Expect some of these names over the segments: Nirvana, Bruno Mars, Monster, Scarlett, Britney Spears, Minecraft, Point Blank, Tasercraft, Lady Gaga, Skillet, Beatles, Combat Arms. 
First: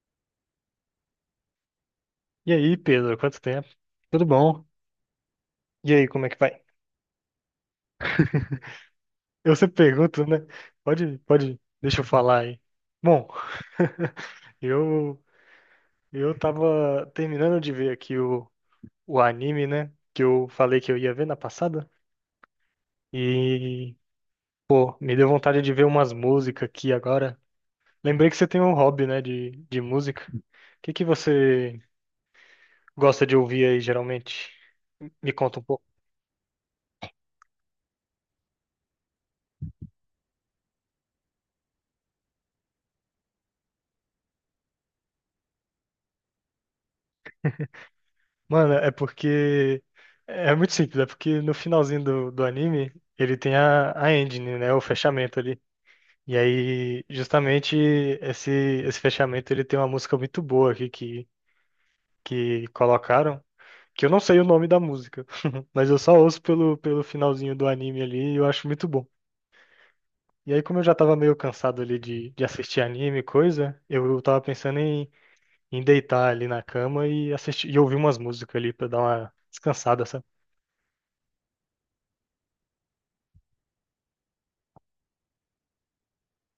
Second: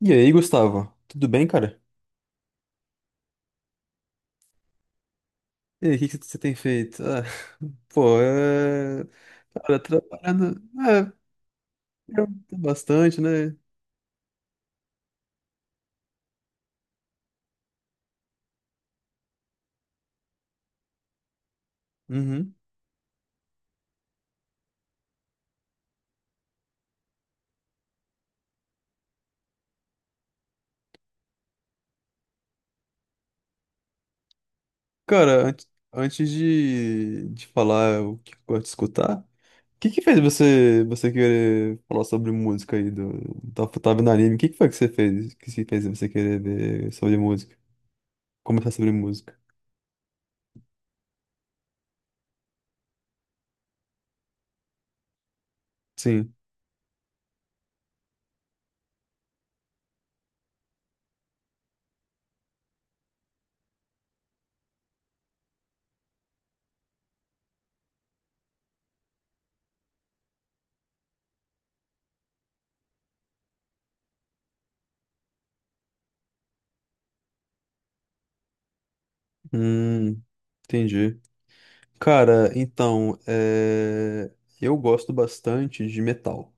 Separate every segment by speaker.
Speaker 1: E aí, Gustavo? Tudo bem, cara?
Speaker 2: E aí, Pedro, quanto tempo? Tudo bom?
Speaker 1: E
Speaker 2: E
Speaker 1: aí, o
Speaker 2: aí,
Speaker 1: que que
Speaker 2: como é
Speaker 1: você
Speaker 2: que
Speaker 1: tem
Speaker 2: vai?
Speaker 1: feito? Ah, pô, é.
Speaker 2: Eu sempre
Speaker 1: Cara,
Speaker 2: pergunto, né?
Speaker 1: trabalhando. É,
Speaker 2: Pode, pode, deixa eu
Speaker 1: eu-
Speaker 2: falar aí.
Speaker 1: bastante,
Speaker 2: Bom,
Speaker 1: né?
Speaker 2: eu eu tava terminando de ver aqui o anime, né? Que eu falei que eu ia ver na passada.
Speaker 1: Uhum.
Speaker 2: E, pô, me deu vontade de ver umas músicas aqui agora. Lembrei que você tem um hobby, né, de música. O que que você gosta de ouvir aí, geralmente? Me
Speaker 1: Cara,
Speaker 2: conta um
Speaker 1: antes,
Speaker 2: pouco.
Speaker 1: antes de falar o que eu gosto de escutar, o que que fez você querer falar sobre música aí? Tava no anime, o que que foi que você fez? Que se fez você querer ver sobre música? Começar
Speaker 2: Mano, é
Speaker 1: sobre música?
Speaker 2: porque. É muito simples, é porque no finalzinho do anime ele tem a ending, né? O fechamento ali.
Speaker 1: Sim.
Speaker 2: E aí, justamente, esse, esse fechamento ele tem uma música muito boa aqui que colocaram, que eu não sei o nome da música, mas eu só ouço pelo finalzinho do anime ali e eu acho muito bom. E aí, como eu já tava meio cansado ali de assistir anime e coisa, eu tava pensando em, em deitar ali na cama e assistir e ouvir umas músicas ali pra dar uma descansada,
Speaker 1: Hum, entendi. Cara, então, eu gosto bastante de metal.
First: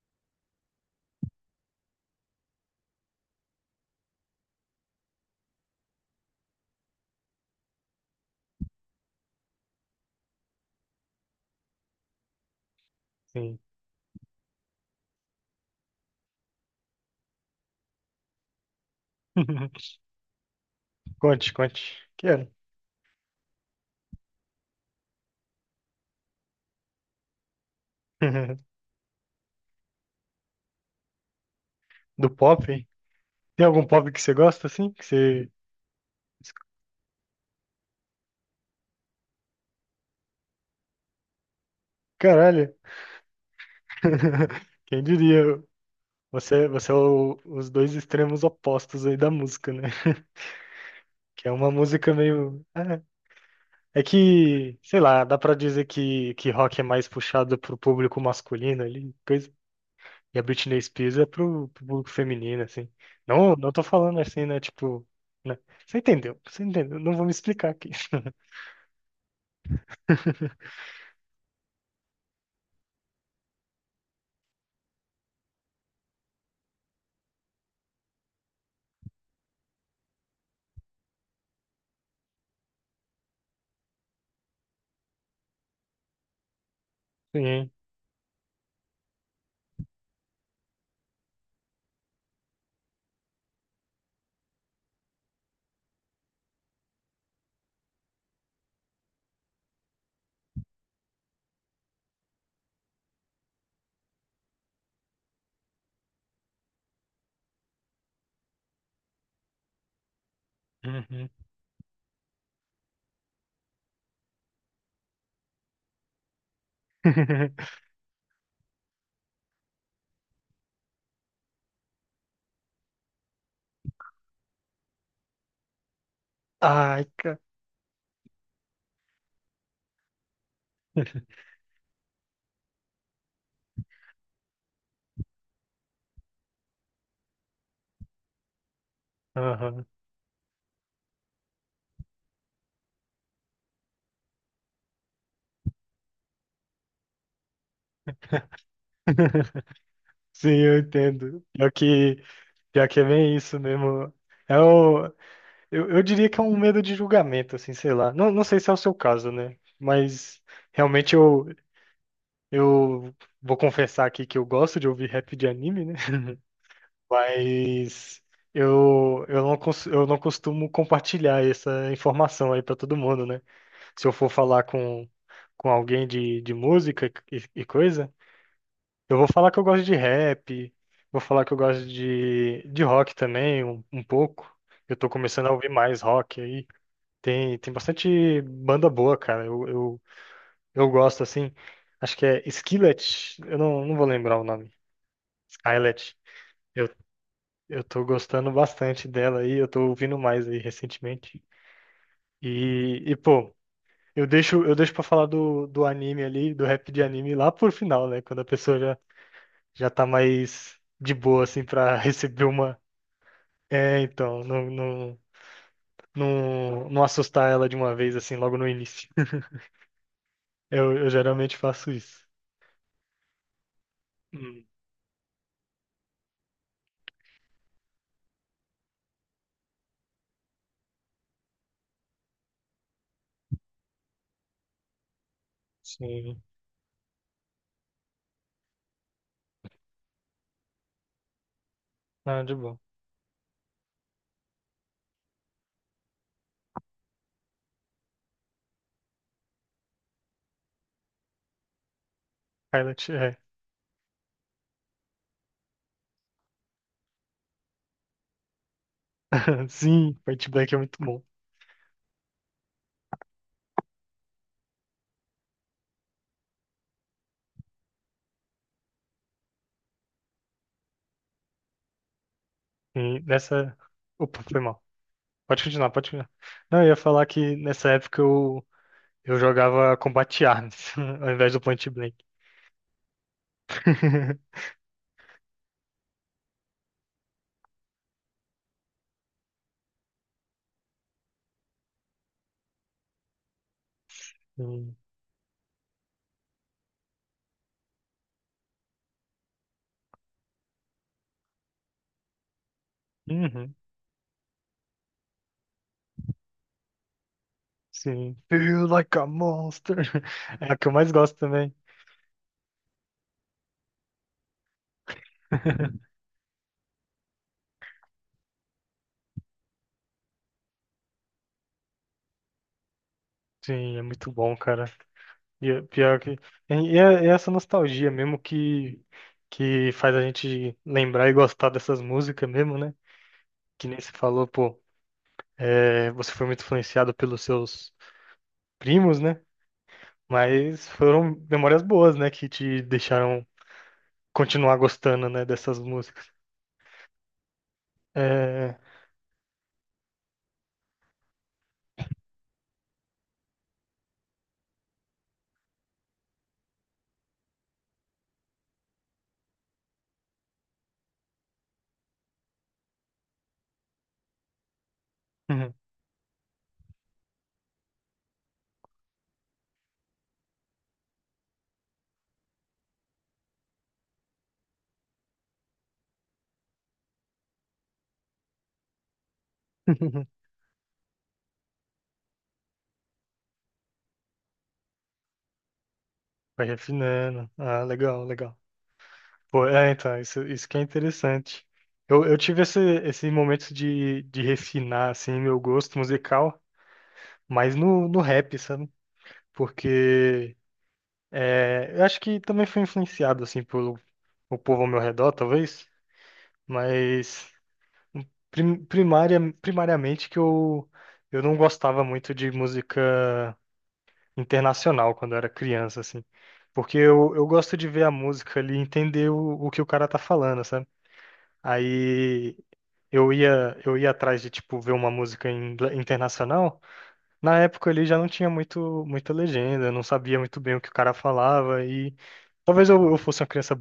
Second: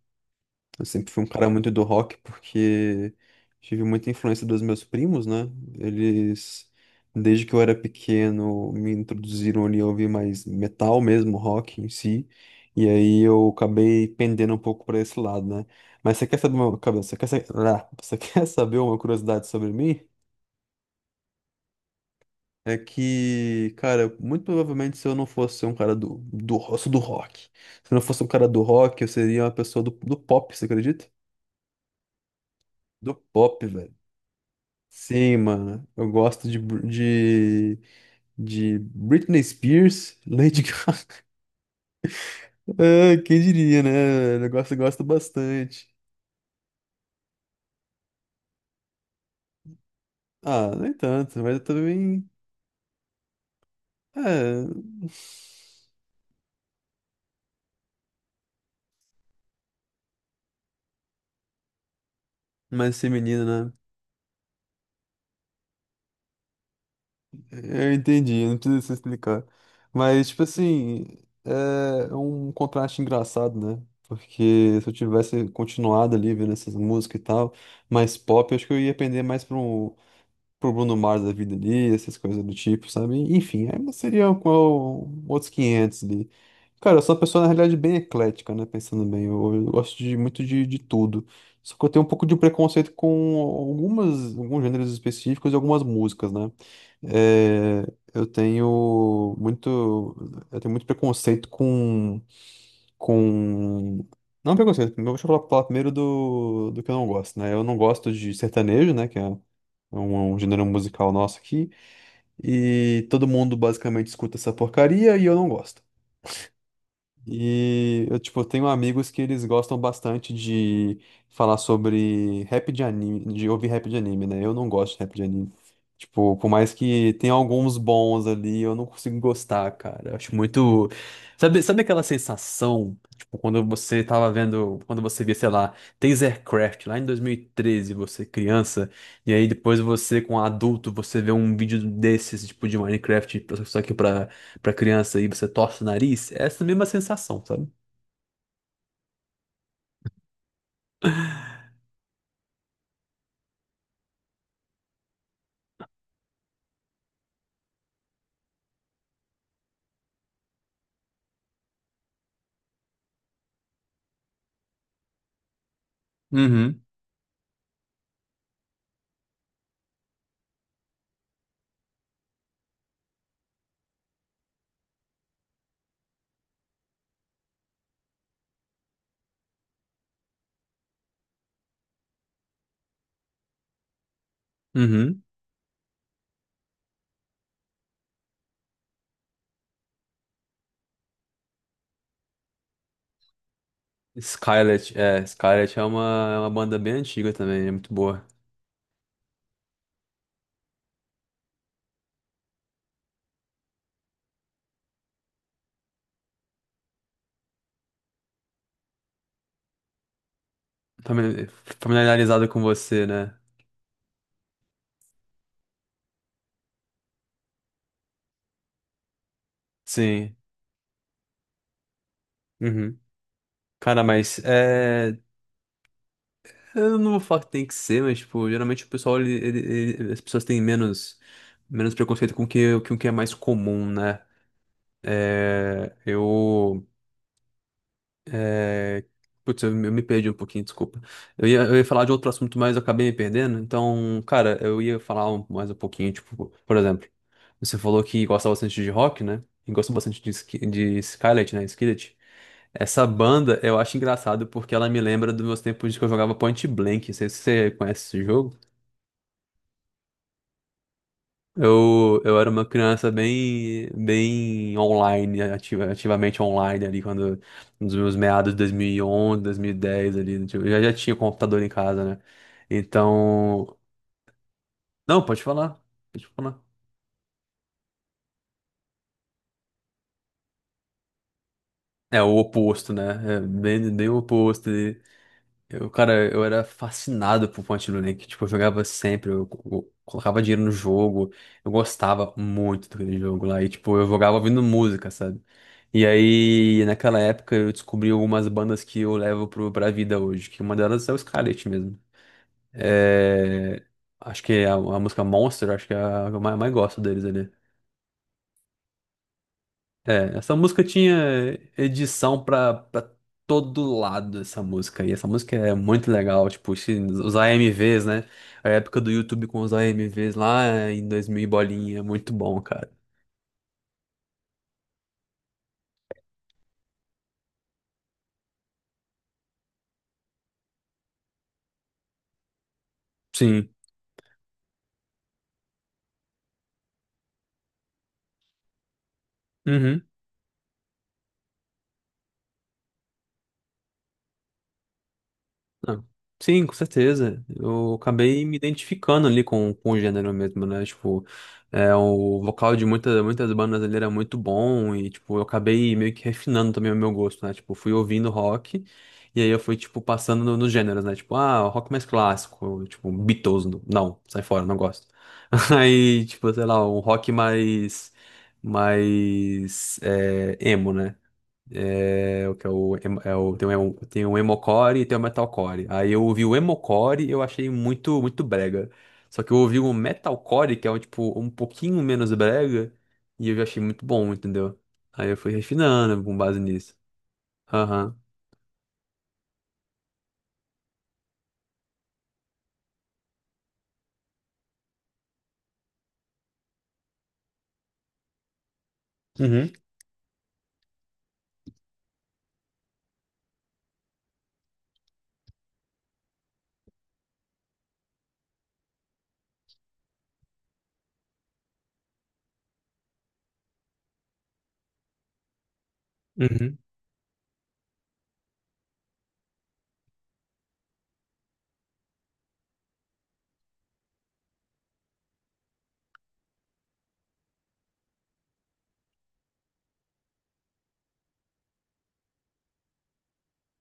Speaker 1: Eu sempre fui um cara muito do rock porque tive muita influência dos meus primos, né? Eles, desde que eu era pequeno, me introduziram ali a ouvir mais metal mesmo, rock em si. E aí eu
Speaker 2: sabe?
Speaker 1: acabei pendendo um pouco para esse lado, né? Mas você quer saber uma... cabe- ah, você quer saber uma curiosidade sobre mim?
Speaker 2: Conte, conte. Quero.
Speaker 1: É que, cara, muito provavelmente se eu não fosse um cara eu sou do rock. Se eu não fosse um cara do rock, eu seria uma pessoa do pop, você acredita?
Speaker 2: Do pop?
Speaker 1: Do pop,
Speaker 2: Tem algum
Speaker 1: velho.
Speaker 2: pop que você gosta assim? Que
Speaker 1: Sim,
Speaker 2: você.
Speaker 1: mano. Eu gosto de Britney Spears, Lady Gaga.
Speaker 2: Caralho.
Speaker 1: Ah, quem diria, né? Eu gosto
Speaker 2: Quem diria?
Speaker 1: bastante.
Speaker 2: Você é o- os dois extremos opostos aí da música, né?
Speaker 1: Ah, nem tanto,
Speaker 2: Que é
Speaker 1: mas eu
Speaker 2: uma música
Speaker 1: também.
Speaker 2: meio. É, é
Speaker 1: É.
Speaker 2: que, sei lá, dá pra dizer que rock é mais puxado pro público masculino ali, coisa. E a Britney Spears é pro, pro público feminino, assim.
Speaker 1: Mais feminino,
Speaker 2: Não,
Speaker 1: né?
Speaker 2: não tô falando assim, né? Tipo. Né? Você entendeu? Você entendeu? Não vou me explicar aqui.
Speaker 1: Eu entendi, não precisa se explicar. Mas, tipo assim, é um contraste engraçado, né? Porque se eu tivesse continuado ali vendo essas músicas e tal, mais pop, eu acho que eu ia pender mais pro Bruno Mars da vida ali, essas coisas do tipo, sabe? Enfim, aí seria qual, outros 500 ali. Cara, eu sou uma pessoa, na
Speaker 2: Sim.
Speaker 1: realidade, bem eclética, né? Pensando bem, eu gosto de muito de tudo. Só que eu tenho um pouco de preconceito com algumas, alguns gêneros específicos e algumas músicas, né? É, eu tenho muito, eu tenho muito preconceito com, não preconceito, deixa eu falar primeiro do que eu não gosto, né? Eu não gosto de sertanejo, né? Que é um gênero musical
Speaker 2: Uhum.
Speaker 1: nosso aqui, e todo mundo basicamente escuta essa porcaria e eu não gosto. E eu, tipo, tenho amigos que eles gostam bastante de falar sobre rap de anime, de ouvir rap de anime, né? Eu não gosto de rap de anime. Tipo, por mais
Speaker 2: Ai,
Speaker 1: que tenha
Speaker 2: cara.
Speaker 1: alguns bons ali, eu não consigo gostar, cara. Eu acho muito. Sabe aquela sensação, tipo, quando você via, sei lá, Tasercraft lá em 2013, você criança, e aí depois
Speaker 2: Aham.
Speaker 1: você, com adulto, você vê um vídeo desses, tipo, de Minecraft, só que pra criança e você torce o nariz, é essa mesma sensação, sabe?
Speaker 2: Sim, eu entendo. Pior que é bem isso mesmo. É o, eu diria que é um medo de julgamento, assim, sei lá. Não, não sei se é o seu caso, né? Mas realmente eu vou confessar aqui que eu gosto de ouvir rap de anime, né?
Speaker 1: Uhum.
Speaker 2: Mas eu não, eu não costumo compartilhar essa informação aí pra todo mundo, né? Se eu for falar com alguém de música e coisa. Eu vou falar que eu gosto de rap, vou falar que eu gosto de rock também, um pouco. Eu tô
Speaker 1: Uhum.
Speaker 2: começando a ouvir mais rock aí. Tem bastante banda boa, cara. Eu gosto, assim. Acho que é Skillet, eu não, não vou lembrar o nome.
Speaker 1: Scarlett é uma,
Speaker 2: Skillet.
Speaker 1: é uma banda
Speaker 2: Eu,
Speaker 1: bem antiga também, é
Speaker 2: eu
Speaker 1: muito
Speaker 2: tô
Speaker 1: boa.
Speaker 2: gostando bastante dela aí, eu tô ouvindo mais aí recentemente. E pô, eu deixo pra falar do anime ali, do rap de anime lá por final, né? Quando a pessoa já, já tá mais de boa,
Speaker 1: Famili-
Speaker 2: assim, pra receber
Speaker 1: Familiarizada com
Speaker 2: uma
Speaker 1: você, né?
Speaker 2: É, então, não assustar ela de uma vez, assim, logo no início.
Speaker 1: Sim.
Speaker 2: Eu geralmente faço isso.
Speaker 1: Uhum. Cara, mas
Speaker 2: Hum,
Speaker 1: é. Eu não vou falar que tem que ser, mas, tipo, geralmente o pessoal, as pessoas têm menos preconceito com o que é mais comum, né? É,
Speaker 2: sim.
Speaker 1: eu. Putz, eu me perdi um pouquinho, desculpa. Eu ia falar de outro
Speaker 2: Ah, de
Speaker 1: assunto, mas
Speaker 2: bom.
Speaker 1: eu acabei me perdendo. Então, cara, eu ia falar mais um pouquinho, tipo, por exemplo, você falou que gosta bastante de rock, né? E gosta bastante de Skillet, né? Skillet. Essa
Speaker 2: Pilot, é.
Speaker 1: banda eu acho engraçado porque ela me lembra dos meus tempos de que eu jogava Point Blank. Não sei se você conhece esse jogo.
Speaker 2: Sim, Point Blank é muito bom.
Speaker 1: Eu era uma criança bem, bem online, ativamente online ali, quando, nos meus meados de 2011, 2010 ali, tipo, eu já tinha computador em casa, né?
Speaker 2: E
Speaker 1: Então,
Speaker 2: nessa. Opa, foi mal.
Speaker 1: não, pode
Speaker 2: Pode
Speaker 1: falar,
Speaker 2: continuar, pode
Speaker 1: pode
Speaker 2: continuar.
Speaker 1: falar.
Speaker 2: Não, eu ia falar que nessa época eu jogava Combat Arms, ao invés do Point Blank.
Speaker 1: É o oposto, né? É bem, bem o oposto. Eu, cara, eu era fascinado por Point and Click. Tipo, eu jogava sempre, eu, colocava dinheiro no jogo. Eu gostava muito daquele jogo lá. E, tipo, eu jogava ouvindo
Speaker 2: Sim.
Speaker 1: música, sabe? E aí, naquela época, eu descobri algumas bandas que eu levo pra vida hoje. Que uma delas é o Scarlett mesmo.
Speaker 2: Uhum,
Speaker 1: É, acho que é a música Monster, acho que é a que eu mais gosto deles ali.
Speaker 2: sim. Feel like a monster.
Speaker 1: É, essa
Speaker 2: É a
Speaker 1: música
Speaker 2: que eu mais gosto
Speaker 1: tinha
Speaker 2: também.
Speaker 1: edição pra todo lado, essa música. E essa música é muito legal, tipo, os AMVs, né? A época do YouTube com os AMVs lá em 2000 e bolinha, é muito bom, cara.
Speaker 2: Sim, é muito bom, cara. E é pior que. E é essa nostalgia mesmo que faz a gente lembrar e gostar dessas músicas mesmo, né?
Speaker 1: Sim.
Speaker 2: Que nem você falou, pô, é, você foi muito influenciado pelos seus primos, né? Mas foram memórias boas, né? Que te deixaram continuar gostando, né? Dessas
Speaker 1: Ah,
Speaker 2: músicas.
Speaker 1: sim, com certeza. Eu acabei me
Speaker 2: É...
Speaker 1: identificando ali com o gênero mesmo, né? Tipo, o vocal de muitas, muitas bandas ali era muito bom e, tipo, eu acabei meio que refinando também o meu gosto, né? Tipo, fui ouvindo rock e aí eu fui, tipo, passando nos gêneros, né? Tipo, ah, rock mais clássico, tipo, Beatles, não, sai fora, não gosto.
Speaker 2: Uhum.
Speaker 1: Aí, tipo, sei lá, um rock emo, né? É, o que é o, é o, tem um emocore e tem um metalcore. Aí eu ouvi o emocore e eu achei muito, muito brega. Só que eu ouvi o metalcore, que é um, tipo, um pouquinho menos brega, e eu já achei muito bom, entendeu? Aí eu fui refinando com base
Speaker 2: Vai
Speaker 1: nisso.
Speaker 2: refinando. Ah,
Speaker 1: Aham.
Speaker 2: legal, legal. Pô, é, então, isso que é interessante. Eu tive esse, esse momento de refinar, assim, meu gosto musical. Mas no, no rap, sabe?
Speaker 1: Uhum.
Speaker 2: Porque é, eu acho que também foi influenciado, assim, pelo o povo ao meu redor, talvez, mas primária, primariamente que eu não gostava muito de música internacional quando eu era criança, assim.
Speaker 1: Uhum.
Speaker 2: Porque eu gosto de ver a música ali e entender o que o cara tá falando, sabe? Aí eu ia atrás de, tipo, ver uma música em internacional. Na época ele já não tinha muito, muita legenda, eu não sabia muito bem o que o cara falava e talvez eu fosse uma criança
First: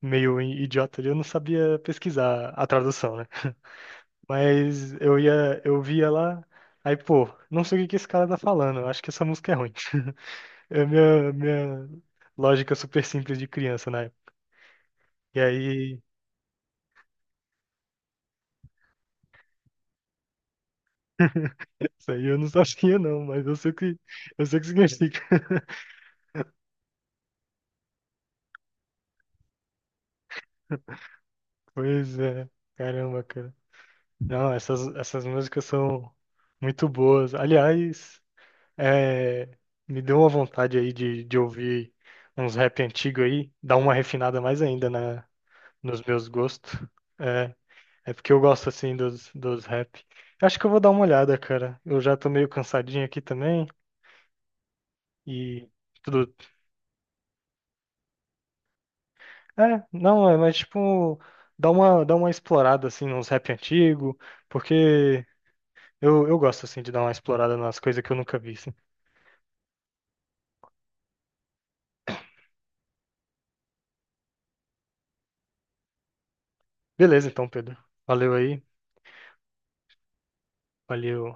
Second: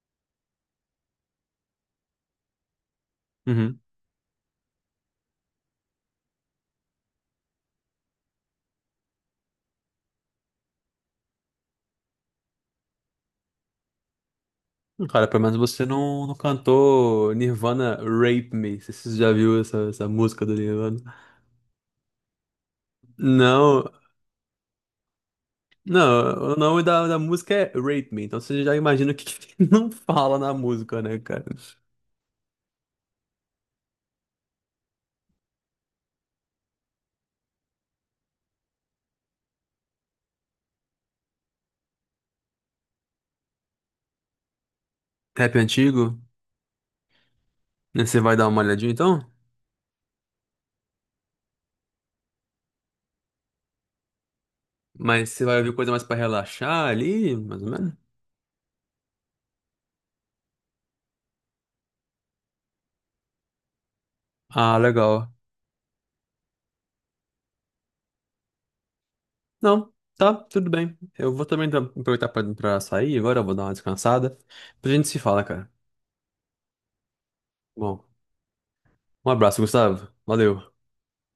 Speaker 2: meio idiota, eu não sabia pesquisar a tradução, né?
Speaker 1: Uhum.
Speaker 2: Mas eu ia, eu via lá, aí pô, não sei o que que esse cara tá falando, eu acho que essa música é ruim. É a minha, minha lógica super simples de criança, né?
Speaker 1: Cara,
Speaker 2: E
Speaker 1: pelo menos você
Speaker 2: aí,
Speaker 1: não cantou Nirvana Rape Me. Você já viu essa música do Nirvana?
Speaker 2: isso aí eu não sabia não, mas
Speaker 1: Não.
Speaker 2: eu sei o que significa.
Speaker 1: Não, o nome da música é Rape Me, então você já imagina o que não fala na música, né, cara?
Speaker 2: Pois é, caramba, cara. Não, essas, essas músicas são muito boas. Aliás, é, me deu uma vontade aí de ouvir uns rap antigo aí, dar uma refinada mais ainda na,
Speaker 1: Rap
Speaker 2: nos
Speaker 1: antigo,
Speaker 2: meus gostos. É,
Speaker 1: né?
Speaker 2: é
Speaker 1: Você
Speaker 2: porque
Speaker 1: vai
Speaker 2: eu
Speaker 1: dar uma
Speaker 2: gosto
Speaker 1: olhadinha
Speaker 2: assim
Speaker 1: então?
Speaker 2: dos, dos rap. Eu acho que eu vou dar uma olhada, cara. Eu já tô meio cansadinho aqui também
Speaker 1: Mas você vai
Speaker 2: e
Speaker 1: ouvir coisa mais pra
Speaker 2: tudo.
Speaker 1: relaxar ali, mais ou menos?
Speaker 2: É, não, é, mas tipo, dá uma explorada assim nos rap antigo,
Speaker 1: Ah,
Speaker 2: porque
Speaker 1: legal.
Speaker 2: eu gosto assim de dar uma explorada nas coisas que eu nunca vi, assim.
Speaker 1: Não, tá, tudo bem. Eu vou também aproveitar pra sair agora, eu vou dar uma descansada. Pra gente se fala, cara.
Speaker 2: Beleza, então, Pedro.
Speaker 1: Bom,
Speaker 2: Valeu aí.
Speaker 1: um abraço, Gustavo. Valeu.
Speaker 2: Valeu.